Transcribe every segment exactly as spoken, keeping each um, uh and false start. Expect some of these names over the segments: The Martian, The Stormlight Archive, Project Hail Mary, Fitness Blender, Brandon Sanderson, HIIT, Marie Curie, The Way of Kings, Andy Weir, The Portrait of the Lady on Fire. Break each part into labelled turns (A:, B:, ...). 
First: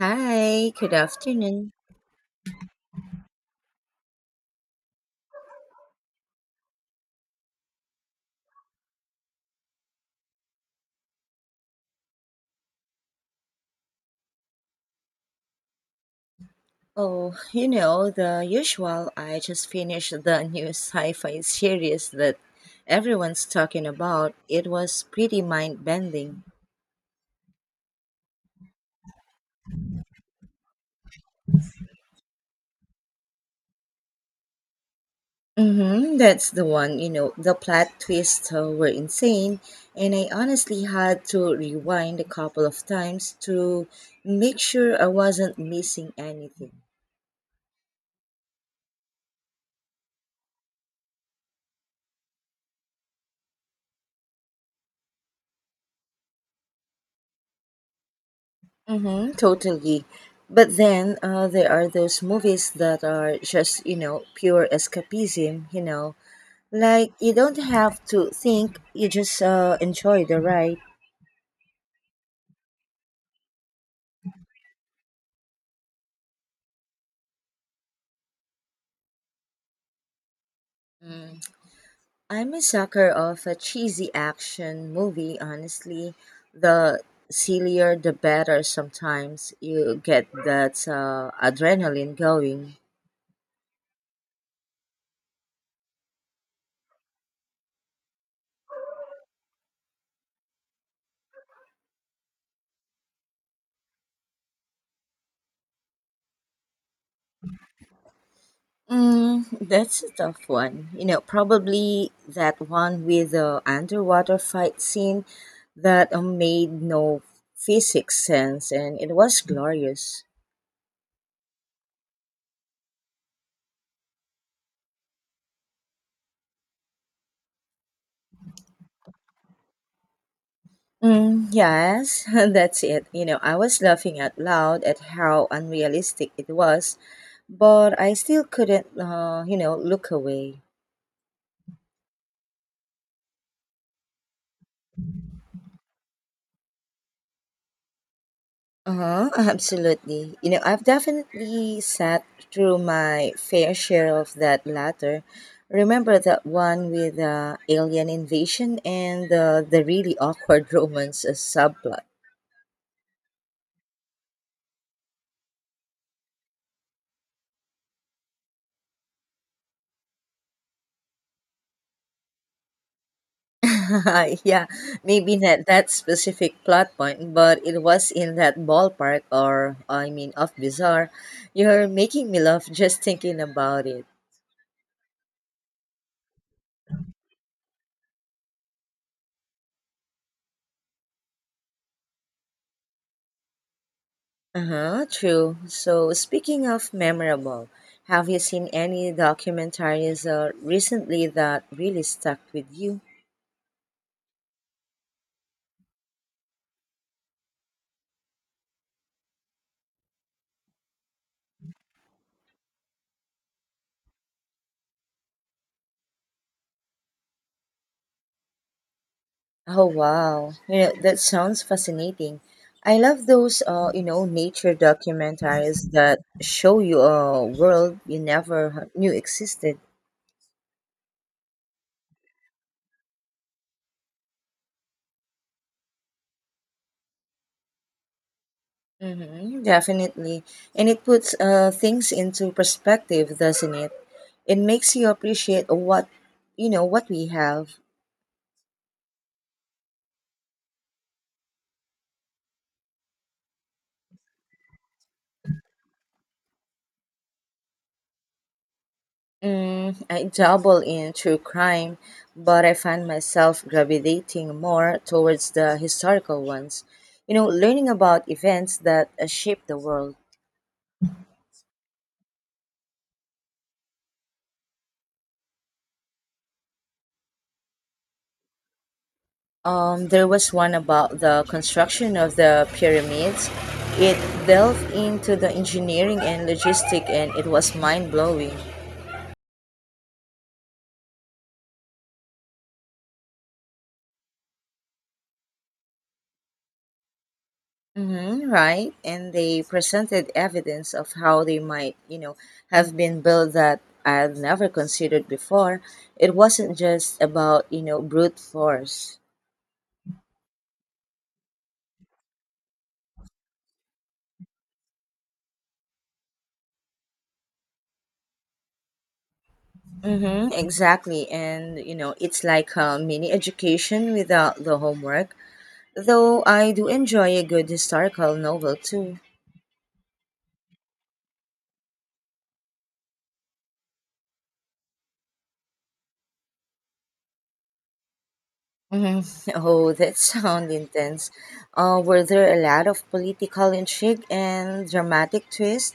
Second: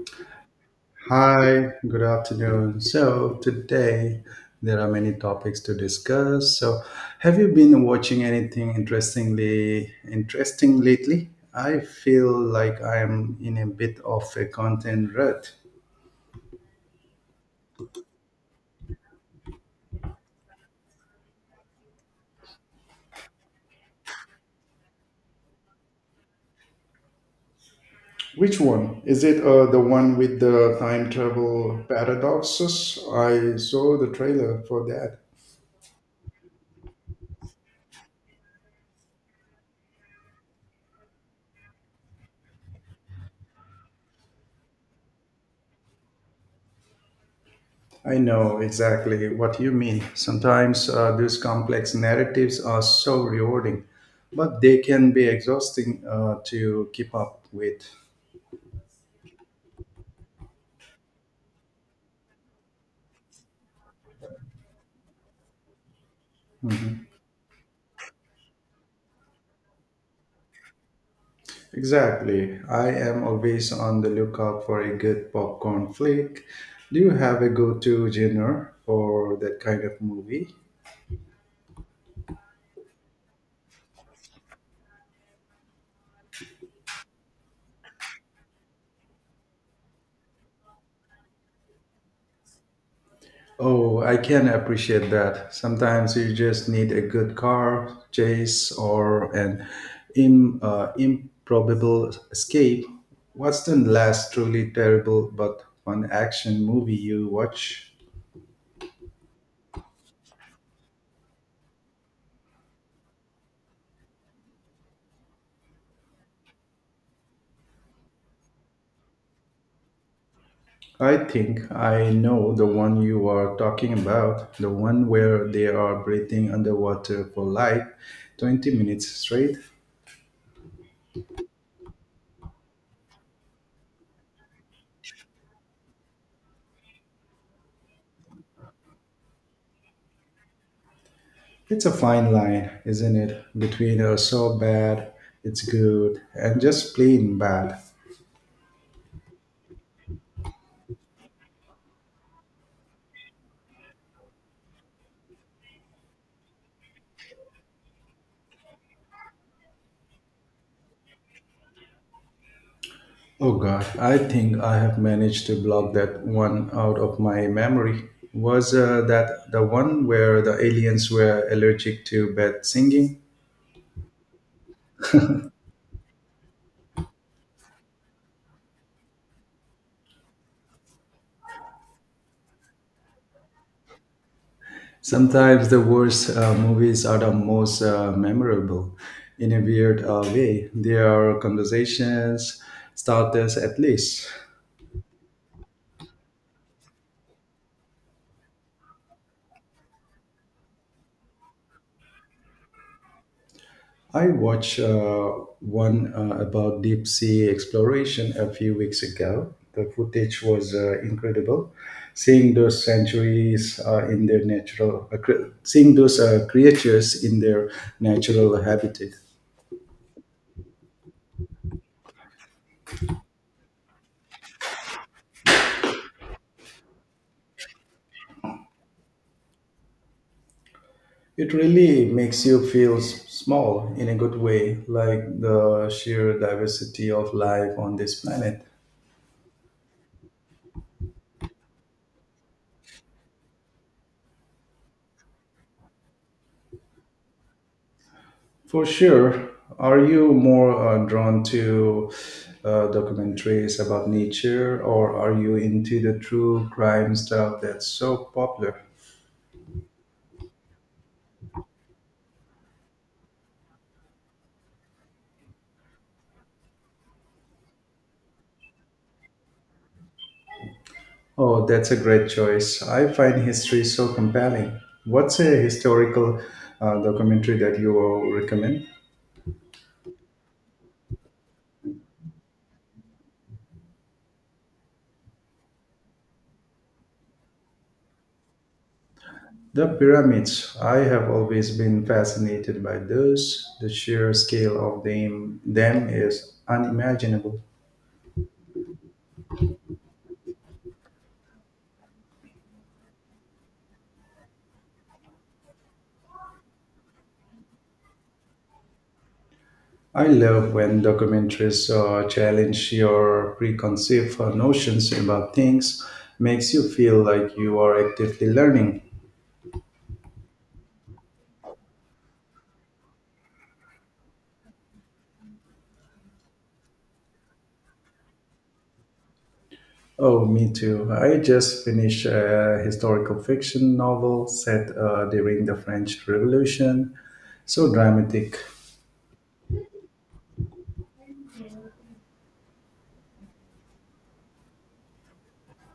A: Hi, good
B: Hi,
A: afternoon.
B: good afternoon. So, today there are many topics to discuss. So, have you been watching anything interestingly interesting lately? I feel like I am in a bit of a content rut.
A: Oh, you know, the usual. I just finished the new sci fi series that everyone's talking about. It was pretty mind bending.
B: Which one? Is it uh, the one with the time travel paradoxes? I saw the trailer for that.
A: Mm-hmm, that's the one, you know, the plot twists uh, were insane, and I honestly had to rewind a couple of times to make sure I wasn't missing anything.
B: I know exactly what you mean. Sometimes uh, these complex narratives are so rewarding, but they can be exhausting uh, to keep up with.
A: Mm-hmm, totally. But then uh, there are those movies that are just, you know, pure escapism, you know. Like, you don't have to think, you just uh, enjoy the ride.
B: Exactly. I am always on the lookout for a good popcorn flick. Do you have a go to genre for that kind of movie?
A: Mm. I'm a sucker of a cheesy action movie, honestly. The sillier, the better sometimes. You get that uh, adrenaline going.
B: Oh, I can appreciate that. Sometimes you just need a good car chase or an im- uh, improbable escape. What's the last truly terrible but fun action movie you watch?
A: Mm, that's a tough one. You know, probably that one with the underwater fight scene that uh, made no physics sense and it was glorious.
B: I think I know the one you are talking about, the one where they are breathing underwater for like twenty minutes straight.
A: Mm, yes, that's it. You know, I was laughing out loud at how unrealistic it was, but I still couldn't, uh, you know, look away.
B: It's a fine line, isn't it? Between uh, so bad, it's good, and just plain bad.
A: Uh-huh, absolutely. You know, I've definitely sat through my fair share of that latter. Remember that one with uh, alien invasion and uh, the really awkward romance as subplot?
B: Oh God, I think I have managed to block that one out of my memory. Was uh, that the one where the aliens were allergic to bad singing?
A: Yeah, maybe not that specific plot point, but it was in that ballpark or, I mean, of bizarre. You're making me laugh just thinking about it.
B: Sometimes the worst uh, movies are the most uh, memorable. In a weird uh, way, they are conversations starters at least.
A: Uh huh, true. So, speaking of memorable, have you seen any documentaries uh, recently that really stuck with you?
B: I watched uh, one uh, about deep sea exploration a few weeks ago. The footage was uh, incredible. Seeing those sanctuaries uh, in their natural, uh, cre- seeing those uh, creatures in their natural habitat,
A: Oh, wow. You know, that sounds fascinating. I love those, uh, you know, nature documentaries that show you a world you never h- knew existed.
B: it really makes you feel s- small in a good way, like the sheer diversity of life on this planet.
A: Mm-hmm, definitely. And it puts uh, things into perspective, doesn't it? It makes you appreciate what, you know, what we have.
B: For sure. Are you more uh, drawn to uh, documentaries about nature, or are you into the true crime stuff that's so popular?
A: Mm, I dabble in true crime, but I find myself gravitating more towards the historical ones. You know, learning about events that uh, shaped the world.
B: Oh, that's a great choice. I find history so compelling. What's a historical uh, documentary that you will recommend?
A: Um, there was one about the construction of the pyramids. It delved into the engineering and logistic, and it was mind blowing.
B: The pyramids. I have always been fascinated by those. The sheer scale of them, them is unimaginable.
A: Mm-hmm, right. And they presented evidence of how they might, you know, have been built that I'd never considered before. It wasn't just about, you know, brute force.
B: I love when documentaries uh, challenge your preconceived uh, notions about things, makes you feel like you are actively learning.
A: Mm-hmm, exactly. And, you know, it's like a mini education without the homework. Though I do enjoy a good historical novel too.
B: Oh, me too. I just finished a historical fiction novel set uh, during the French Revolution. So dramatic.
A: Hmm. Oh, that sounds intense. Uh, were there a lot of political intrigue and dramatic twists?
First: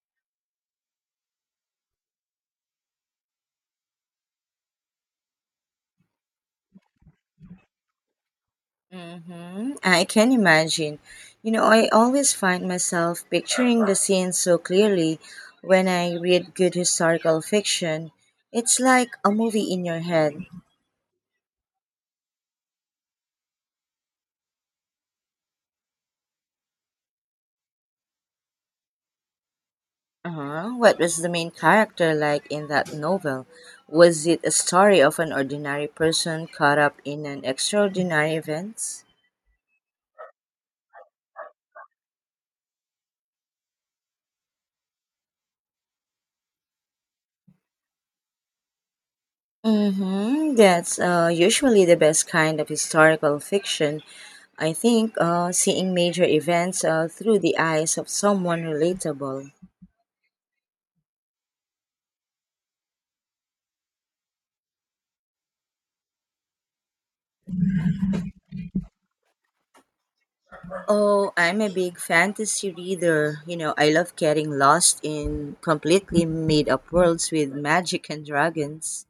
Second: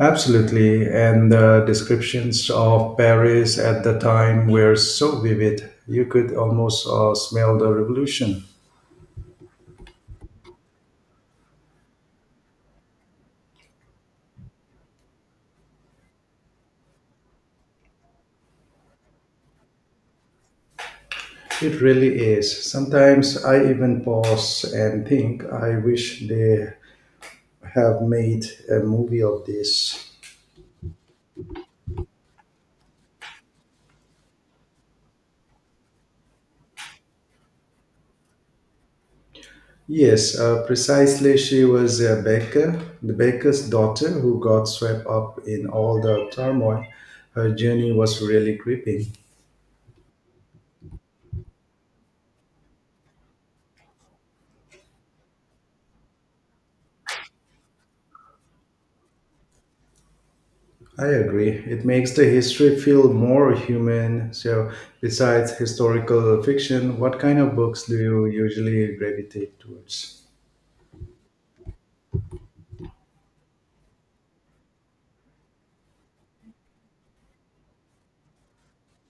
B: Absolutely. And the descriptions of Paris at the time were so vivid, you could almost uh, smell the revolution.
A: Mm-hmm. I can imagine. You know, I always find myself picturing the scenes so clearly when I read good historical fiction. It's like a movie in your head.
B: It really is. Sometimes I even pause and think, I wish they have made a movie of this.
A: Uh-huh. What was the main character like in that novel? Was it a story of an ordinary person caught up in an extraordinary event?
B: Yes, uh, precisely. She was a baker, the baker's daughter who got swept up in all the turmoil. Her journey was really gripping.
A: Mm-hmm. That's uh, usually the best kind of historical fiction I think uh, seeing major events uh, through the eyes of someone relatable.
B: I agree. It makes the history feel more human. So, besides historical fiction, what kind of books do you usually gravitate towards?
A: Oh, I'm a big fantasy reader. You know, I love getting lost in completely made up worlds with magic and dragons.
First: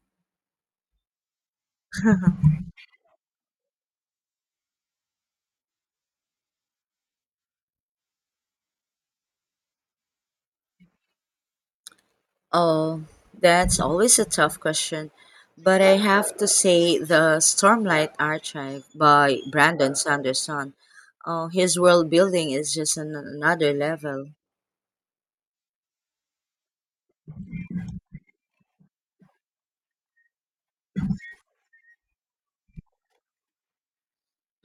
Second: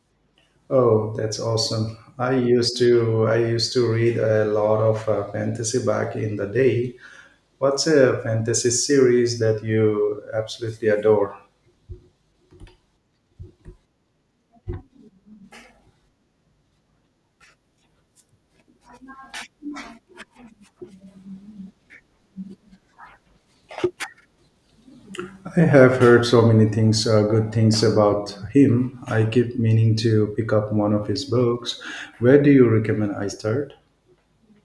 B: Oh, that's awesome. I used to I used to read a lot of uh, fantasy back in the day. What's a fantasy series that you absolutely adore?
A: Oh, that's always a tough question. But I have to say, The Stormlight Archive by Brandon Sanderson. Oh, his world building is just an- another level.
B: I have heard so many things, uh, good things about him. I keep meaning to pick up one of his books. Where do you recommend I start?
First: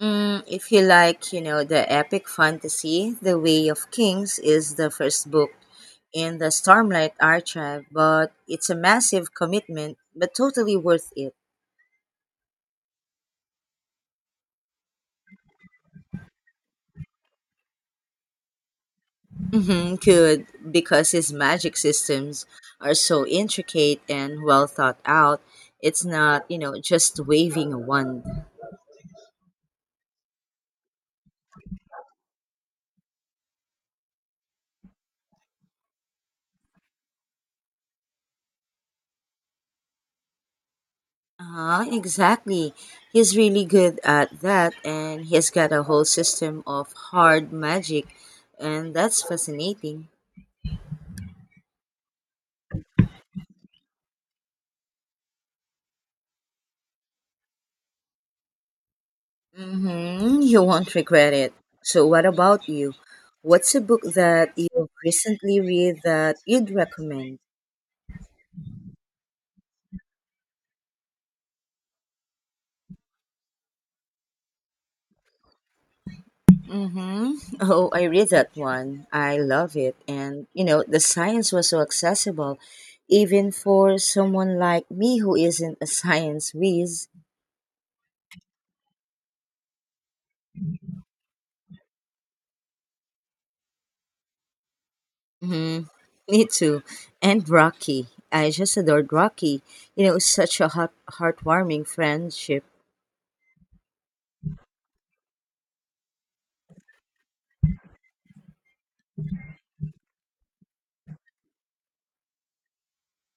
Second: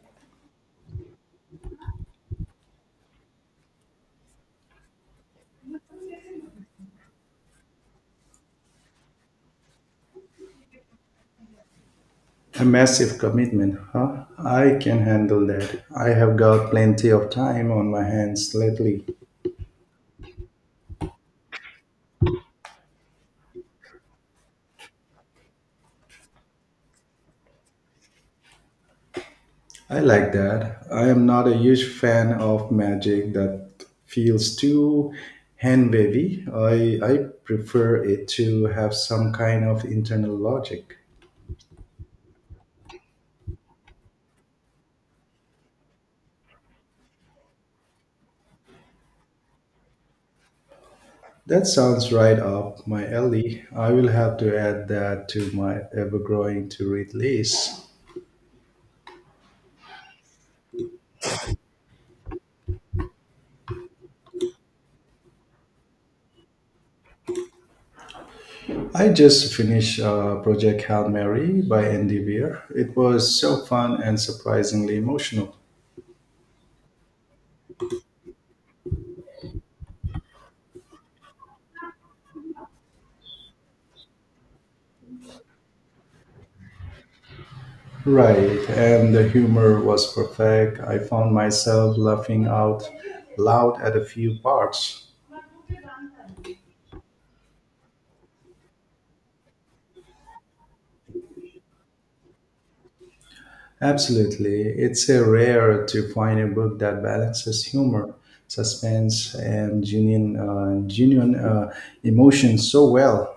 A: Mm, if you like, you know, the epic fantasy, The Way of Kings is the first book in the Stormlight Archive, but it's a massive commitment, but totally worth it.
B: A massive commitment, huh? I can handle that. I have got plenty of time on my hands lately.
A: Hmm, good, because his magic systems are so intricate and well thought out. It's not, you know, just waving a wand.
B: I like that. I am not a huge fan of magic that feels too hand wavy. I, I prefer it to have some kind of internal logic.
A: Uh, exactly. He's really good at that, and he's got a whole system of hard magic, and that's fascinating.
B: That sounds right up my alley. I will have to add that to my ever growing to read list.
A: Mm-hmm. You won't regret it. So, what about you? What's a book that you've recently read that you'd recommend?
B: I just finished uh, Project Hail Mary by Andy Weir. It was so fun and surprisingly emotional.
A: Mm-hmm. Oh, I read that one. I love it. And, you know, the science was so accessible, even for someone like me who isn't a science whiz.
B: Right, and the humor was perfect. I found myself laughing out loud at a few parts.
A: Mm-hmm. Me too. And Rocky. I just adored Rocky. You know, such a heart- heartwarming friendship.
B: Absolutely, it's a rare to find a book that balances humor, suspense, and genuine, uh, genuine uh, emotion so well.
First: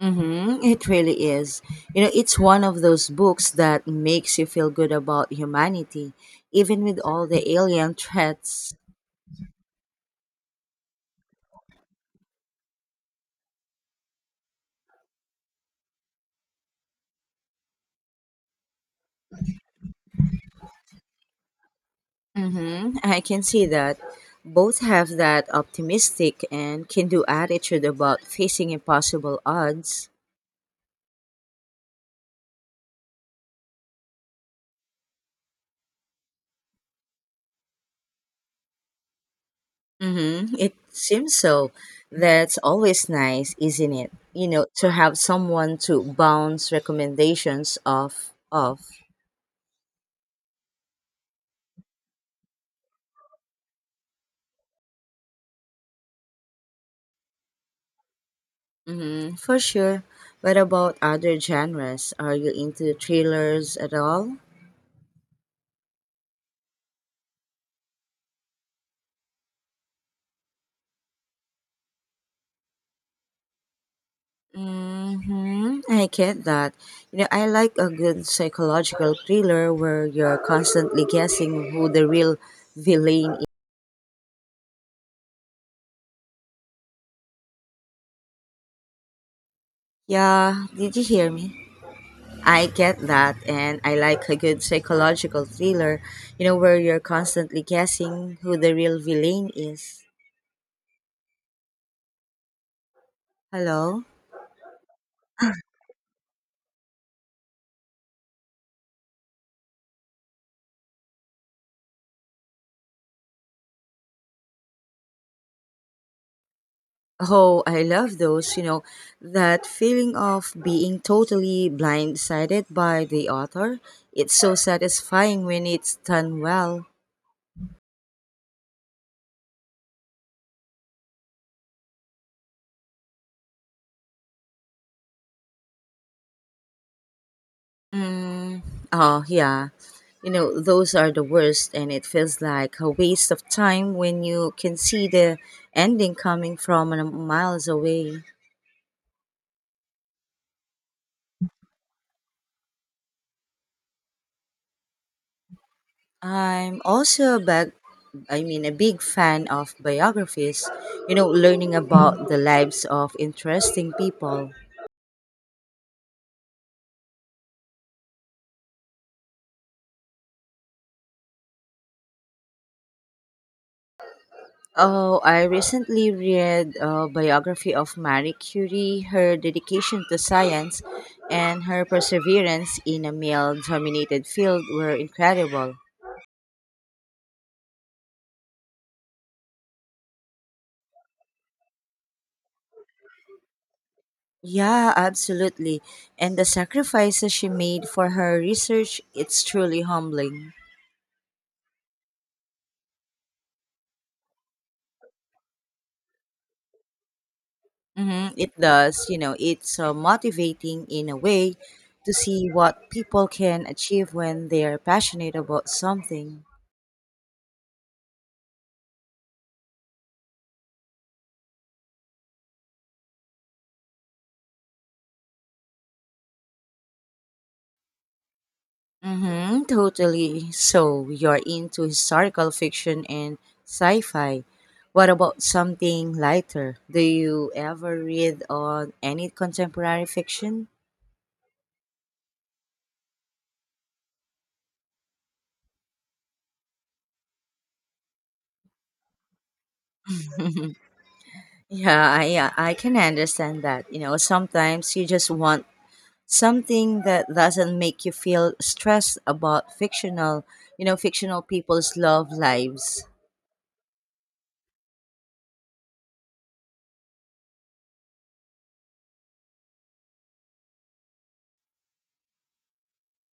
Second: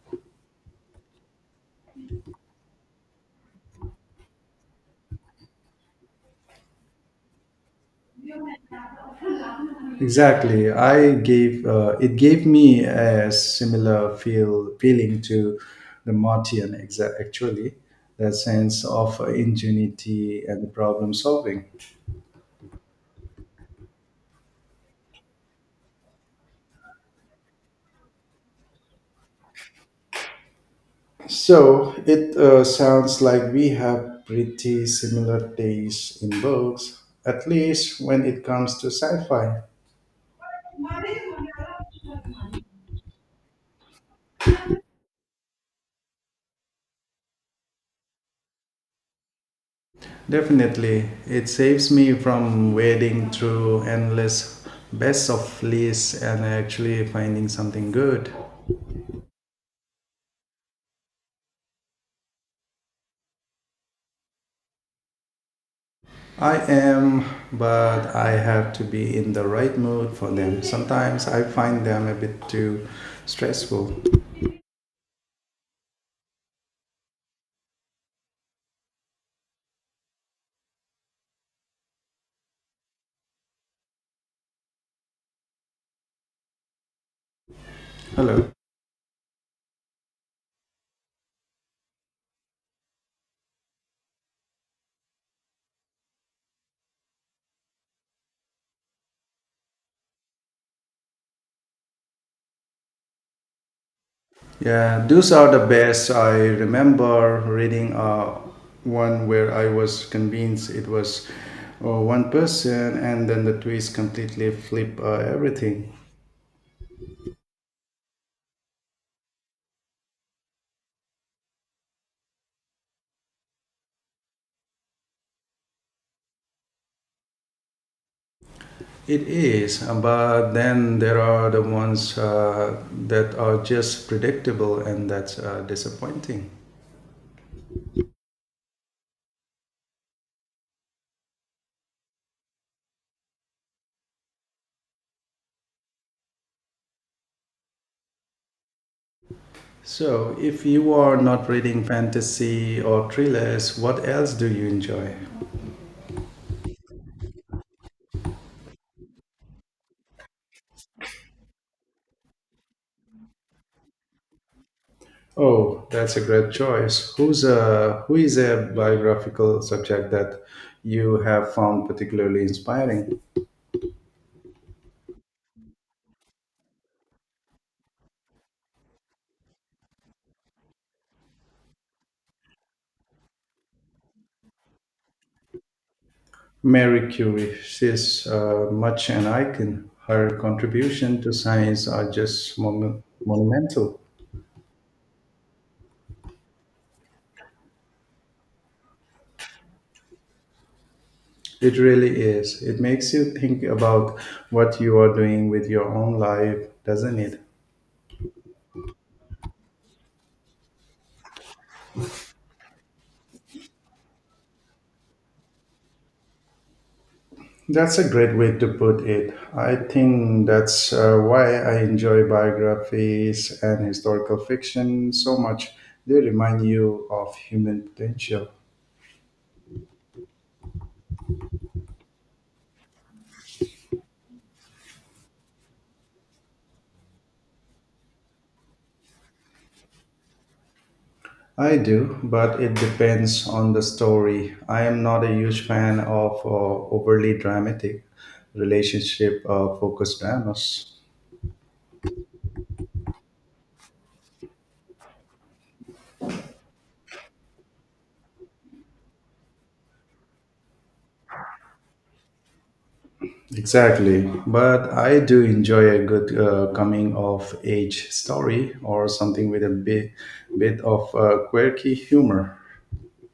A: Mm-hmm. It really is. You know, it's one of those books that makes you feel good about humanity, even with all the alien threats.
B: Exactly, I gave uh, it gave me a similar feel feeling to the Martian. Exa- actually, that sense of ingenuity and problem solving.
A: Mm-hmm. I can see that. Both have that optimistic and can do attitude about facing impossible odds.
B: So it uh, sounds like we have pretty similar tastes in books, at least when it comes to sci fi.
A: Mm-hmm. It seems so. That's always nice, isn't it? You know, to have someone to bounce recommendations off of.
B: Definitely, it saves me from wading through endless best of lists and actually finding something good.
A: Hmm. For sure. What about other genres? Are you into thrillers at all?
B: I am, but I have to be in the right mood for them. Sometimes I find them a bit too stressful.
A: Mm-hmm. I get that. You know, I like a good psychological thriller where you're constantly guessing who the real villain is.
B: Hello.
A: Yeah, did you hear me? I get that, and I like a good psychological thriller, you know, where you're constantly guessing who the real villain is. Hello?
B: Yeah, those are the best. I remember reading uh, one where I was convinced it was uh, one person, and then the twist completely flip uh, everything.
A: Oh, I love those, you know, that feeling of being totally blindsided by the author. It's so satisfying when it's done well.
B: It is, uh, but then there are the ones uh, that are just predictable, and that's uh, disappointing.
A: Mm, oh, yeah. You know, those are the worst, and it feels like a waste of time when you can see the ending coming from a- miles away.
B: So, if you are not reading fantasy or thrillers, what else do you enjoy?
A: I'm also a big, I mean, a big fan of biographies, you know, learning about the lives of interesting people.
B: Oh, that's a great choice. Who's a who is a biographical subject that you have found particularly inspiring?
A: Oh, I recently read a biography of Marie Curie, her dedication to science, and her perseverance in a male dominated field were incredible.
B: Mary Curie. She's uh, much an icon. Her contribution to science are just mon- monumental.
A: Yeah, absolutely. And the sacrifices she made for her research, it's truly humbling.
B: It really is. It makes you think about what you are doing with your own life, doesn't it?
A: Hmm. It does, you know, it's uh, motivating in a way to see what people can achieve when they are passionate about something.
B: That's a great way to put it. I think that's uh, why I enjoy biographies and historical fiction so much. They remind you of human potential.
A: Mm-hmm, totally. So you're into historical fiction and sci-fi. What about something lighter? Do you ever read on any contemporary fiction?
B: I do, but it depends on the story. I am not a huge fan of uh, overly dramatic relationship uh, focused dramas.
A: Yeah, I yeah, I can understand that. You know, sometimes you just want something that doesn't make you feel stressed about fictional, you know, fictional people's love lives.
B: Exactly, but I do enjoy a good uh, coming of age story or something with a bit, bit of uh, quirky humor.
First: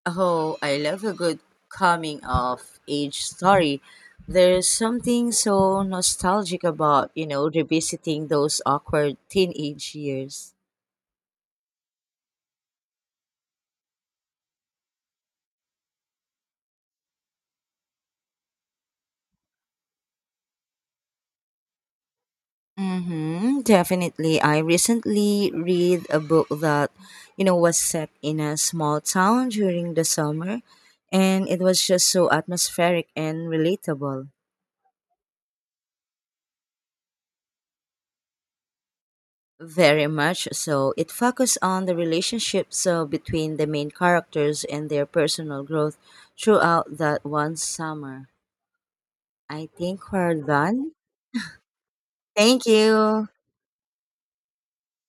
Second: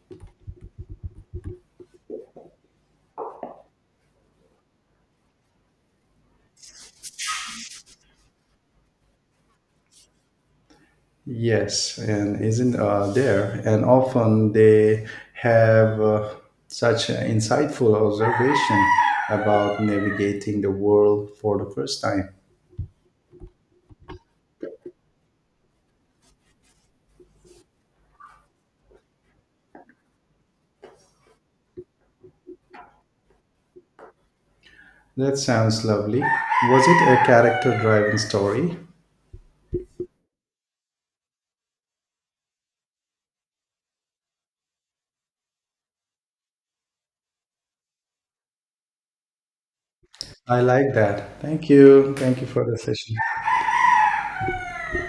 A: Oh, I love a good coming of age story. There's something so nostalgic about, you know, revisiting those awkward teenage years.
B: Yes, and isn't uh, there? And often they have uh, such an insightful observation about navigating the world for the first time.
A: Mm-hmm, definitely. I recently read a book that, you know, was set in a small town during the summer, and it was just so atmospheric and relatable.
B: That sounds lovely. Was it a character driven story?
A: Very much so. It focuses on the relationships uh, between the main characters and their personal growth throughout that one summer. I think we're
B: I like
A: done.
B: that. Thank you. Thank you
A: Thank
B: for the session.
A: you.